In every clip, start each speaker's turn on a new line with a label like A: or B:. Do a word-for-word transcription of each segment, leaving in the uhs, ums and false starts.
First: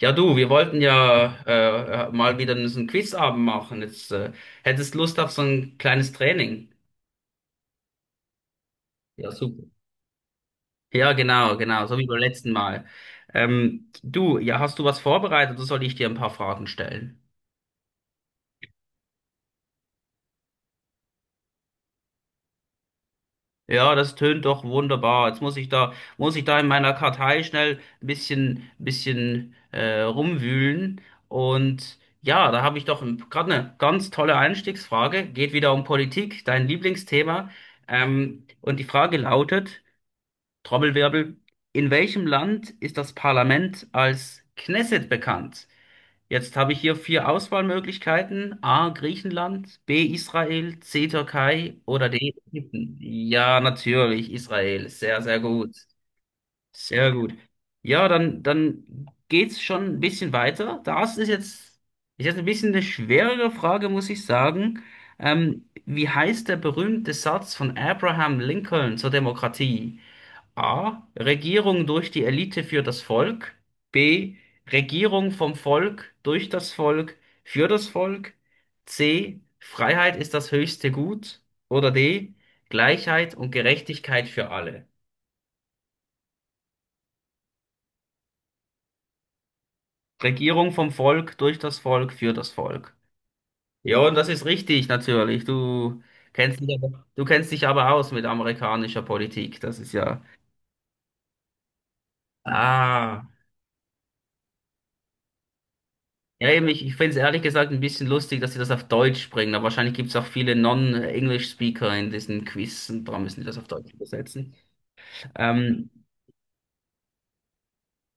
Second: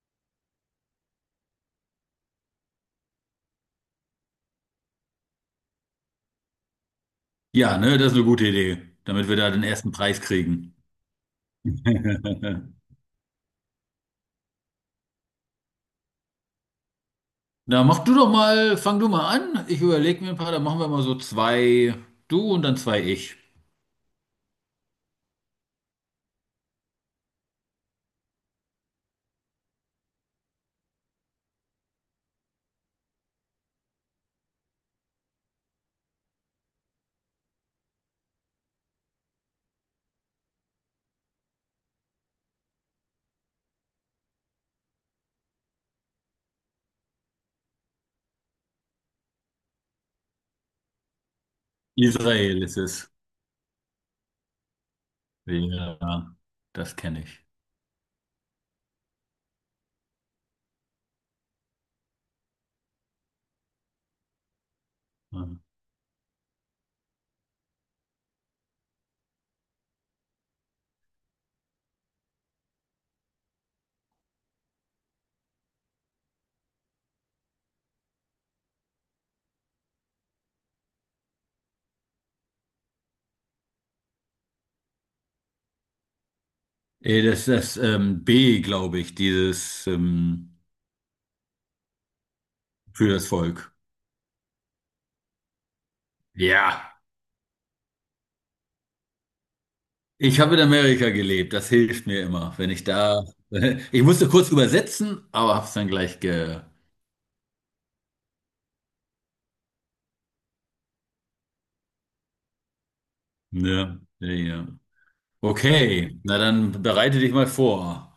A: Ja, du, wir wollten ja äh, äh, mal wieder so einen Quizabend machen. Jetzt äh, hättest Lust auf so ein kleines Training.
B: Ja, ne, das ist eine gute Idee, damit
A: Ja,
B: wir da den
A: super.
B: ersten Preis kriegen.
A: Ja, genau, genau, so wie beim letzten Mal. Ähm, du, ja, hast du was vorbereitet oder soll ich dir ein paar Fragen stellen?
B: Na, mach du doch mal, fang du mal an. Ich überlege mir ein paar, dann machen wir mal so zwei du und dann zwei ich.
A: Ja, das tönt doch wunderbar. Jetzt muss ich da, muss ich da in meiner Kartei schnell ein bisschen, bisschen äh, rumwühlen. Und ja, da habe ich doch gerade eine ganz tolle Einstiegsfrage. Geht wieder um Politik, dein Lieblingsthema. Ähm, und die Frage lautet, Trommelwirbel, in welchem Land ist das Parlament als Knesset bekannt? Jetzt habe ich hier vier Auswahlmöglichkeiten: A, Griechenland, B, Israel, C, Türkei oder D,
B: Israel ist
A: Ägypten.
B: es.
A: Ja, natürlich, Israel. Sehr, sehr gut.
B: Ja, das
A: Sehr
B: kenne
A: gut.
B: ich.
A: Ja, dann, dann geht's schon ein bisschen weiter. Das ist jetzt, ist jetzt ein bisschen eine schwerere Frage, muss ich sagen.
B: Ja.
A: Ähm, wie heißt der berühmte Satz von Abraham Lincoln zur Demokratie? A. Regierung durch die Elite für das Volk. B. Regierung vom Volk, durch das Volk, für das Volk. C. Freiheit ist das höchste Gut. Oder D. Gleichheit und Gerechtigkeit für alle.
B: Äh, Das ist das ähm, B, glaube ich, dieses ähm,
A: Regierung vom Volk, durch das Volk, für das Volk.
B: für das Volk.
A: Ja, und das ist richtig, natürlich. Du kennst dich
B: Ja,
A: aber, du kennst dich aber aus mit amerikanischer Politik. Das ist ja.
B: ich habe in Amerika gelebt, das hilft mir immer, wenn ich da.
A: Ah.
B: Ich musste kurz übersetzen, aber habe es dann gleich
A: Ja,
B: ge.
A: eben, ich, ich finde es ehrlich gesagt ein bisschen lustig, dass sie das auf Deutsch bringen, aber wahrscheinlich gibt es auch viele Non-English-Speaker in diesen Quiz und darum müssen die das auf Deutsch
B: Ja,
A: übersetzen.
B: ja.
A: Ähm,
B: Okay, na dann bereite dich mal vor.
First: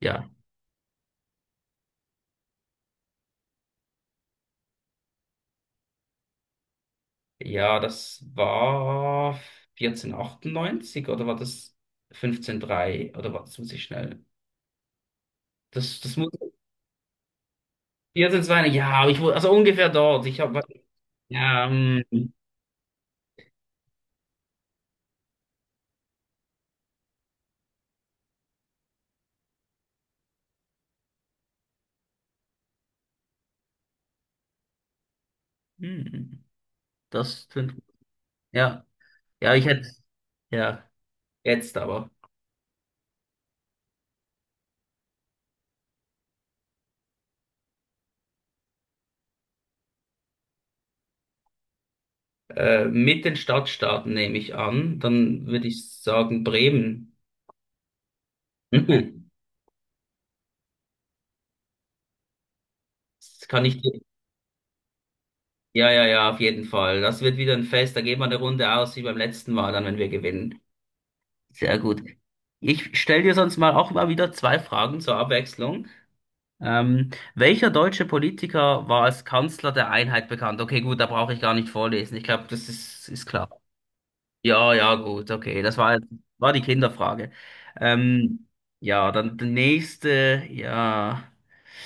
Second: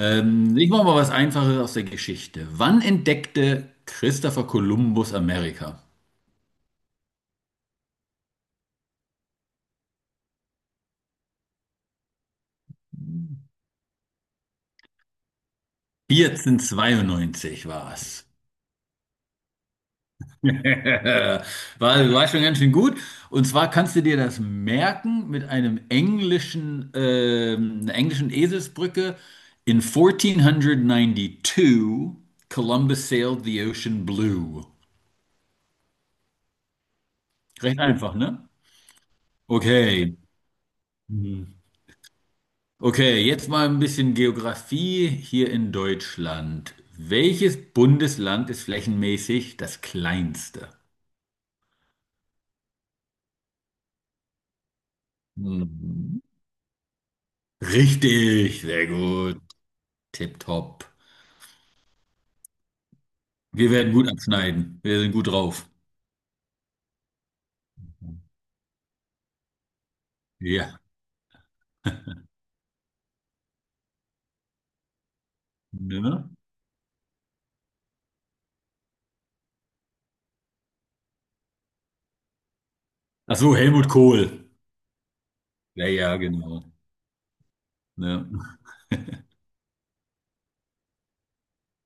A: ja.
B: ich mache mal was Einfaches aus der Geschichte. Wann entdeckte Christopher Columbus Amerika?
A: Ja, das war vierzehnhundertachtundneunzig oder war das fünfzehnhundertdrei oder war das muss ich schnell. Das, das muss
B: vierzehnhundertzweiundneunzig war es.
A: vierzehnhundertzweiundneunzig, ja, aber ich wurde, also ungefähr dort. Ich habe,
B: War,
A: ja, ähm,
B: war schon ganz schön gut. Und zwar kannst du dir das merken mit einem englischen, ähm, einer englischen Eselsbrücke. In fourteen ninety-two, Columbus sailed the ocean blue.
A: hm, das, fünf-
B: Recht einfach, ne?
A: ja, ja, ich hätte,
B: Okay.
A: ja, jetzt aber.
B: Okay, jetzt mal ein bisschen Geografie hier in Deutschland. Welches Bundesland ist flächenmäßig das kleinste?
A: Äh, mit den Stadtstaaten nehme ich an. Dann würde ich
B: Mhm.
A: sagen Bremen.
B: Richtig, sehr gut. Tipptopp.
A: Das kann
B: Wir
A: ich
B: werden
A: dir.
B: gut abschneiden. Wir sind gut drauf.
A: Ja, ja, ja, auf jeden Fall. Das wird wieder ein Fest. Da gehen wir eine Runde aus wie beim letzten Mal, dann wenn wir gewinnen.
B: Ja.
A: Sehr gut. Ich stelle dir sonst mal auch mal wieder zwei Fragen zur Abwechslung.
B: Ne?
A: Ähm, welcher deutsche Politiker war als Kanzler der Einheit bekannt? Okay, gut, da brauche ich gar nicht vorlesen. Ich glaube, das ist, ist
B: Ach
A: klar.
B: so, Helmut Kohl.
A: Ja, ja, gut, okay. Das
B: Ja,
A: war,
B: ja,
A: war die
B: genau.
A: Kinderfrage.
B: Ne?
A: Ähm, ja, dann die nächste, ja.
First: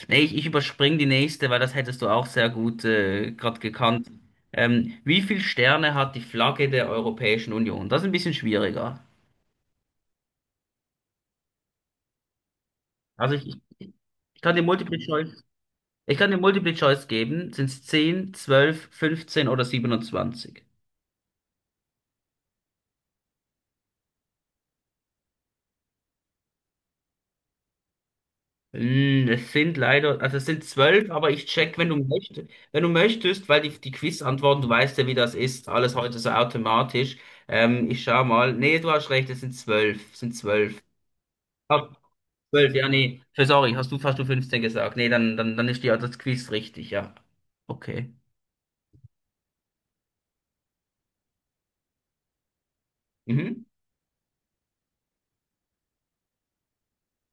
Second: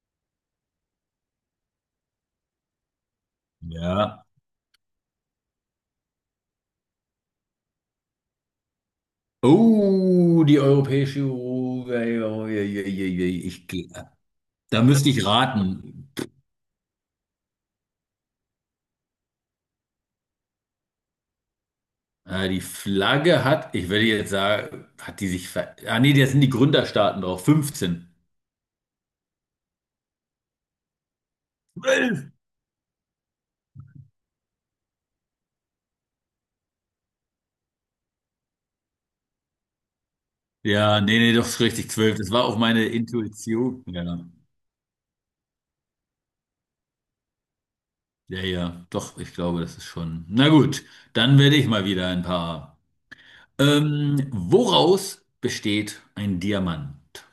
A: Nee, ich, ich überspringe die nächste, weil das hättest du auch sehr gut äh, gerade gekannt.
B: Ja.
A: Ähm, wie viele Sterne hat die Flagge der Europäischen Union? Das ist ein bisschen schwieriger.
B: Oh, die Europäische Union.
A: Also ich,
B: Ich, geh-
A: ich, ich kann dir
B: da
A: Multiple
B: müsste ich
A: Choice,
B: raten.
A: ich kann dir Multiple Choice geben. Sind es zehn, zwölf, fünfzehn oder siebenundzwanzig?
B: Äh, die Flagge hat, ich würde jetzt sagen, hat die sich ver... Ah nee, da sind die Gründerstaaten drauf, fünfzehn.
A: Hm, es sind leider, also es sind zwölf, aber ich check, wenn du
B: zwölf.
A: möchtest, wenn du möchtest, weil die, die Quiz-Antworten, du weißt ja, wie das ist, alles heute so automatisch. Ähm, ich schau mal. Nee, du hast recht, es sind zwölf, es sind zwölf.
B: Ja, nee, nee, doch ist
A: Ach,
B: richtig, zwölf. Das war auch
A: zwölf,
B: meine
A: ja, nee. Für- Sorry,
B: Intuition.
A: hast du
B: Ja,
A: fast du fünfzehn gesagt. Nee, dann, dann, dann ist die, das Quiz richtig, ja. Okay.
B: ja, ja, doch, ich glaube, das ist schon. Na gut, dann werde ich mal wieder ein paar.
A: Mhm.
B: Ähm, woraus besteht ein Diamant?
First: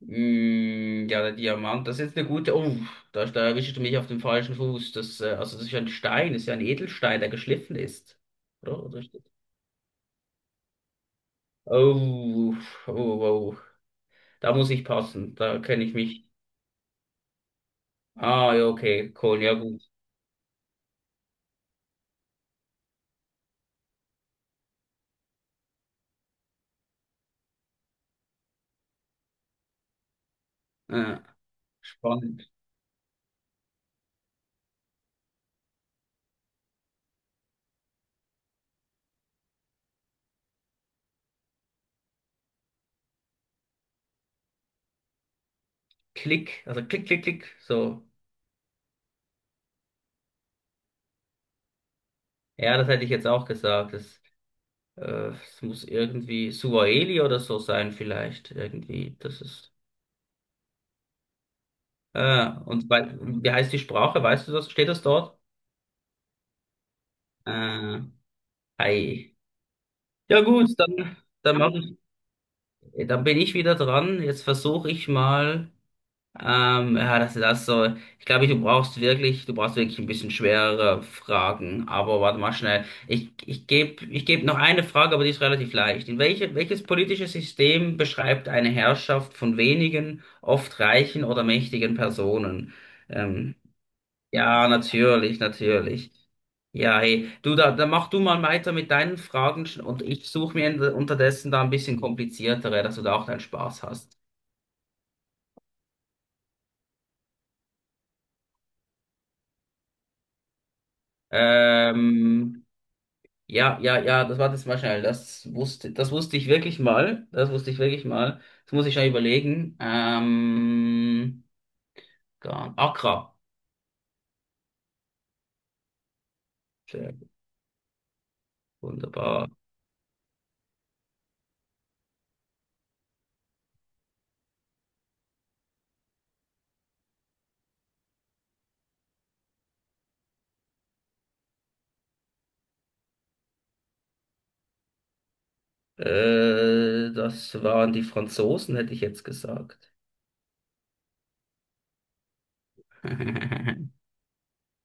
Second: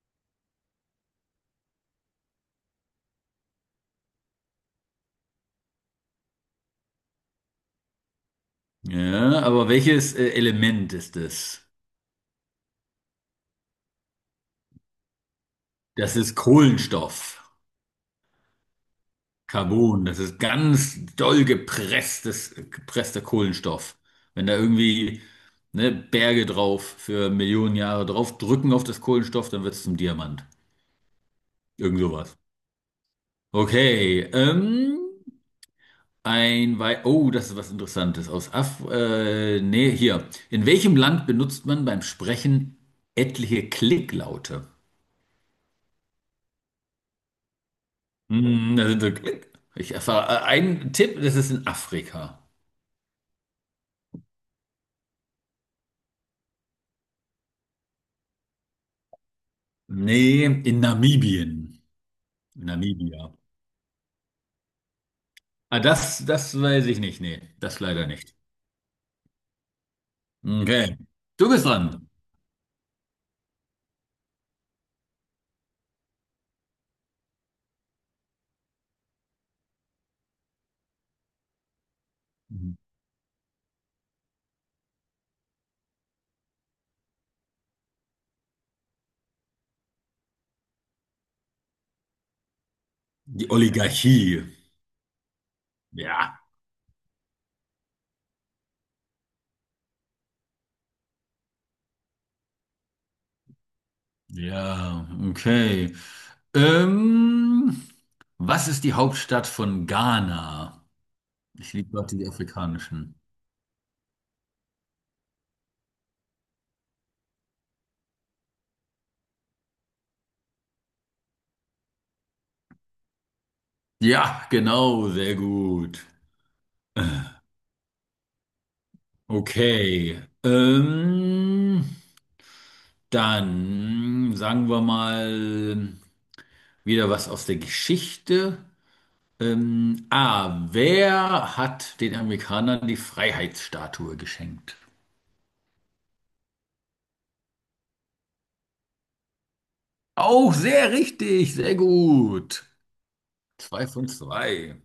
A: Mm, ja, der Diamant, das ist jetzt eine gute. Oh, da, da erwischst du mich auf dem falschen Fuß. Das, äh, also das ist ja ein Stein, das ist ja ein Edelstein, der geschliffen ist. Oder?
B: Ja, aber welches äh, Element ist es?
A: Oh, oh, oh. Da muss ich passen. Da kenne ich
B: Das
A: mich.
B: ist Kohlenstoff.
A: Ah, ja, okay. Cool, ja, gut.
B: Carbon, das ist ganz doll gepresstes, gepresster Kohlenstoff. Wenn da irgendwie ne, Berge drauf für Millionen Jahre drauf drücken auf das Kohlenstoff, dann wird es zum Diamant.
A: Ja,
B: Irgend sowas.
A: spannend.
B: Okay, ähm, ein Wei Oh, das ist was Interessantes aus Af äh, nee, hier. In welchem Land benutzt man beim Sprechen etliche Klicklaute?
A: Klick, also klick, klick, klick. So.
B: Hm, da sind so Klick. Ich erfahre äh, einen Tipp, das ist in Afrika.
A: Ja, das hätte ich jetzt auch gesagt. Das, äh, es muss irgendwie Suaheli oder so sein, vielleicht. Irgendwie. Das ist.
B: Nee, in Namibien.
A: Ah, und wei-
B: Namibia.
A: wie heißt die Sprache? Weißt du das? Steht das dort?
B: Ah, das, das weiß ich nicht. Nee, das
A: Äh,
B: leider nicht.
A: ei. Ja, gut,
B: Okay.
A: dann,
B: Du
A: dann
B: bist
A: mach ich,
B: dran.
A: dann bin ich wieder dran. Jetzt versuche ich mal. Ähm, ja, das ist das so. Ich glaube, du brauchst wirklich, du brauchst wirklich ein bisschen schwerere Fragen. Aber warte mal schnell. Ich, ich gebe, ich geb noch eine Frage, aber die ist relativ leicht. In welche, welches politische System beschreibt eine Herrschaft von wenigen, oft reichen oder mächtigen Personen?
B: Die
A: Ähm,
B: Oligarchie.
A: ja, natürlich, natürlich.
B: Ja.
A: Ja, hey, du, da, da mach du mal weiter mit deinen Fragen sch- und ich suche mir in- unterdessen da ein bisschen kompliziertere, dass du da auch deinen Spaß hast.
B: Ja, okay. Ähm, was ist die Hauptstadt von Ghana? Ich liebe gerade die
A: Ähm,
B: afrikanischen.
A: Ja, ja, ja, das war das mal schnell. Das wusste, das wusste ich wirklich mal. Das wusste ich wirklich mal. Das muss ich schnell überlegen. Ähm, Gan- Accra.
B: Ja, genau, sehr gut.
A: Sehr gut, wunderbar.
B: Okay. Ähm, dann sagen wir mal wieder was aus der Geschichte. Ähm, A. Wer hat den Amerikanern die Freiheitsstatue geschenkt?
A: Äh, das waren die Franzosen, hätte ich jetzt gesagt.
B: Auch sehr richtig, sehr gut. Zwei von zwei.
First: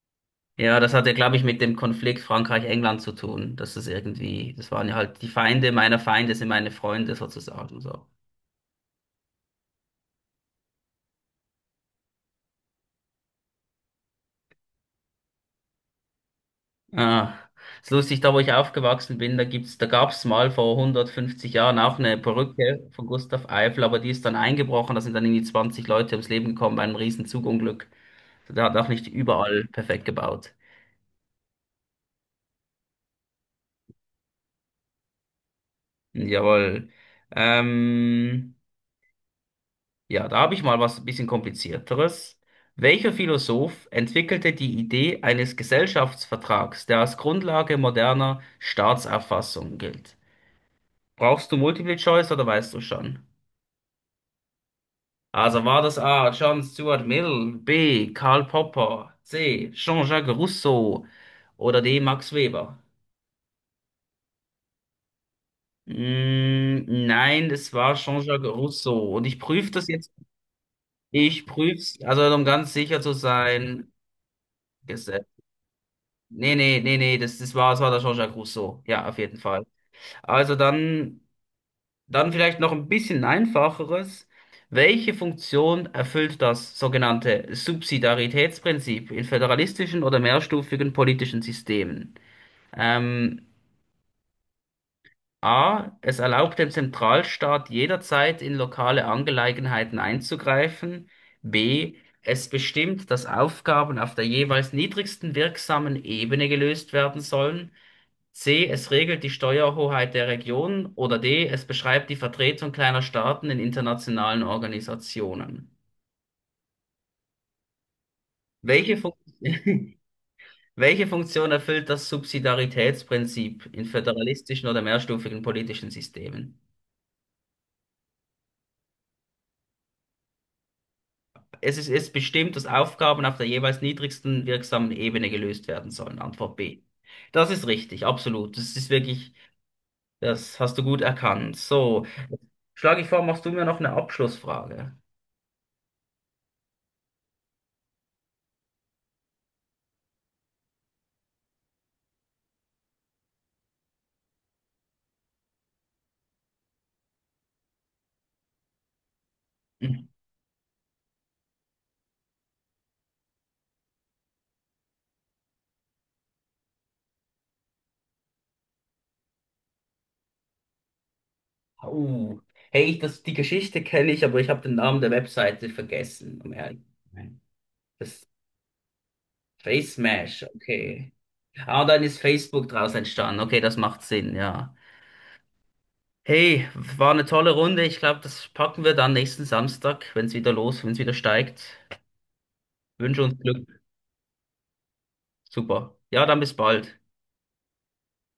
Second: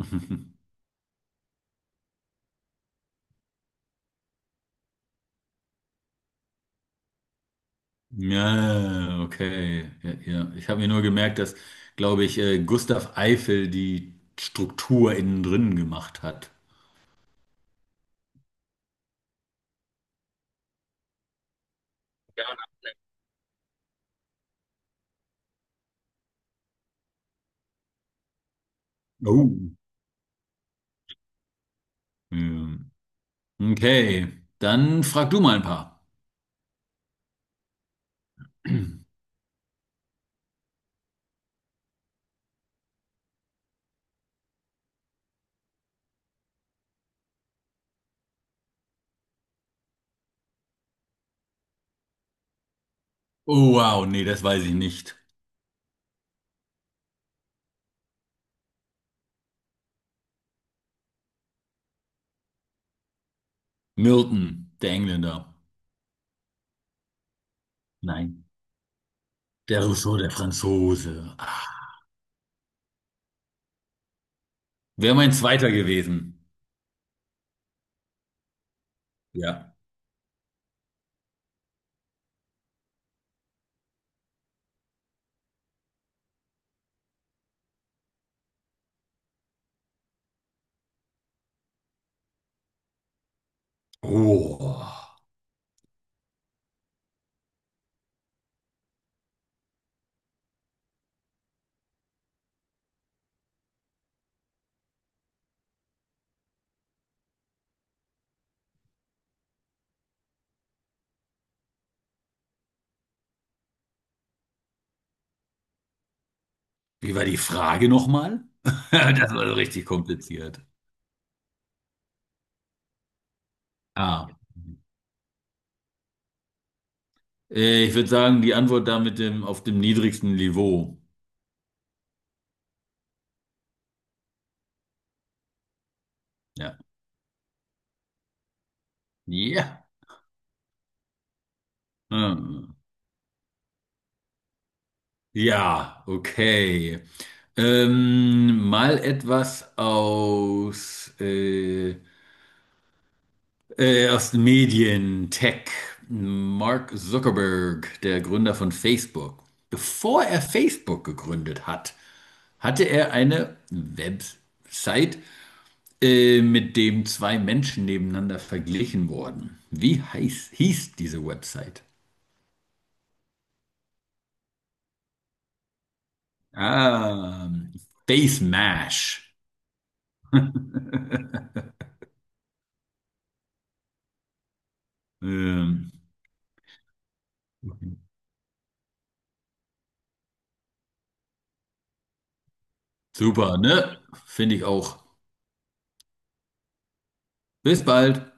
A: Ja, das hatte, glaube ich, mit dem Konflikt Frankreich-England zu tun. Dass das irgendwie, das waren ja halt die Feinde meiner Feinde sind meine Freunde sozusagen. So.
B: Ja, okay. Ja, ja. Ich habe mir nur gemerkt, dass, glaube ich, äh, Gustav Eiffel die Struktur innen drin gemacht hat.
A: Ah, ist lustig, da wo ich aufgewachsen bin, da gibt's, da gab's mal vor hundertfünfzig Jahren auch eine
B: Ja.
A: Perücke von Gustav Eiffel, aber die ist dann eingebrochen, da sind dann irgendwie zwanzig Leute ums Leben gekommen bei einem riesen Zugunglück. Der hat auch nicht überall
B: Oh.
A: perfekt gebaut.
B: Ja. Okay, dann frag du mal ein paar.
A: Hm, jawohl. Ähm, ja, da habe ich mal was ein bisschen komplizierteres. Welcher Philosoph entwickelte die Idee eines Gesellschaftsvertrags, der als Grundlage moderner Staatsauffassung gilt? Brauchst du Multiple Choice oder weißt du schon?
B: Oh, wow, nee, das weiß ich nicht.
A: Also war das A. John Stuart Mill, B. Karl Popper, C. Jean-Jacques Rousseau oder D. Max Weber?
B: Milton, der Engländer.
A: Mm, nein, es war Jean-Jacques
B: Nein.
A: Rousseau. Und ich prüfe
B: Der
A: das jetzt.
B: Rousseau, der Franzose.
A: Ich prüf's, also um ganz sicher zu sein.
B: Wäre
A: Gesetz.
B: mein zweiter gewesen.
A: Nee, nee, nee, nee, das, das war, das war der Jean-Jacques Rousseau. Ja, auf jeden Fall.
B: Ja.
A: Also dann. Dann vielleicht noch ein bisschen einfacheres. Welche Funktion erfüllt das sogenannte Subsidiaritätsprinzip in föderalistischen oder mehrstufigen politischen Systemen? Ähm,
B: Oh.
A: A. Es erlaubt dem Zentralstaat jederzeit in lokale Angelegenheiten einzugreifen. B. Es bestimmt, dass Aufgaben auf der jeweils niedrigsten wirksamen Ebene gelöst werden sollen. C. Es regelt die Steuerhoheit der Region. Oder D. Es beschreibt die Vertretung kleiner Staaten in internationalen Organisationen.
B: Wie war die Frage nochmal?
A: Welche Fun-
B: Das war so richtig kompliziert.
A: Welche Funktion erfüllt das Subsidiaritätsprinzip in
B: Ah.
A: föderalistischen oder mehrstufigen politischen Systemen?
B: Äh, ich würde sagen, die Antwort da mit dem auf dem niedrigsten Niveau.
A: Es ist, es bestimmt, dass Aufgaben auf der jeweils niedrigsten wirksamen Ebene gelöst werden sollen. Antwort
B: Ja.
A: B. Das ist richtig, absolut. Das ist wirklich,
B: Ja.
A: das hast du gut erkannt. So,
B: Hm.
A: schlage ich vor, machst du mir noch eine Abschlussfrage?
B: Ja, okay. Ähm, mal etwas aus äh, Äh, aus den Medien, Tech, Mark Zuckerberg, der Gründer von Facebook. Bevor er Facebook gegründet hat, hatte er eine Website, äh, mit dem zwei Menschen nebeneinander verglichen wurden. Wie heiß, hieß diese Website?
A: Uh. Hey, ich, das, die Geschichte kenne ich, aber ich habe den Namen der Webseite vergessen, um ehrlich zu sein.
B: Ah,
A: Das
B: Face Mash.
A: Face Smash, okay. Ah, dann ist Facebook draus entstanden. Okay, das macht Sinn, ja.
B: Ähm,
A: Hey, war eine tolle Runde. Ich glaube, das packen wir dann nächsten Samstag, wenn es wieder los, wenn es wieder steigt. Wünsche uns
B: super,
A: Glück.
B: ne? Finde ich auch.
A: Super. Ja, dann bis bald.
B: Bis bald.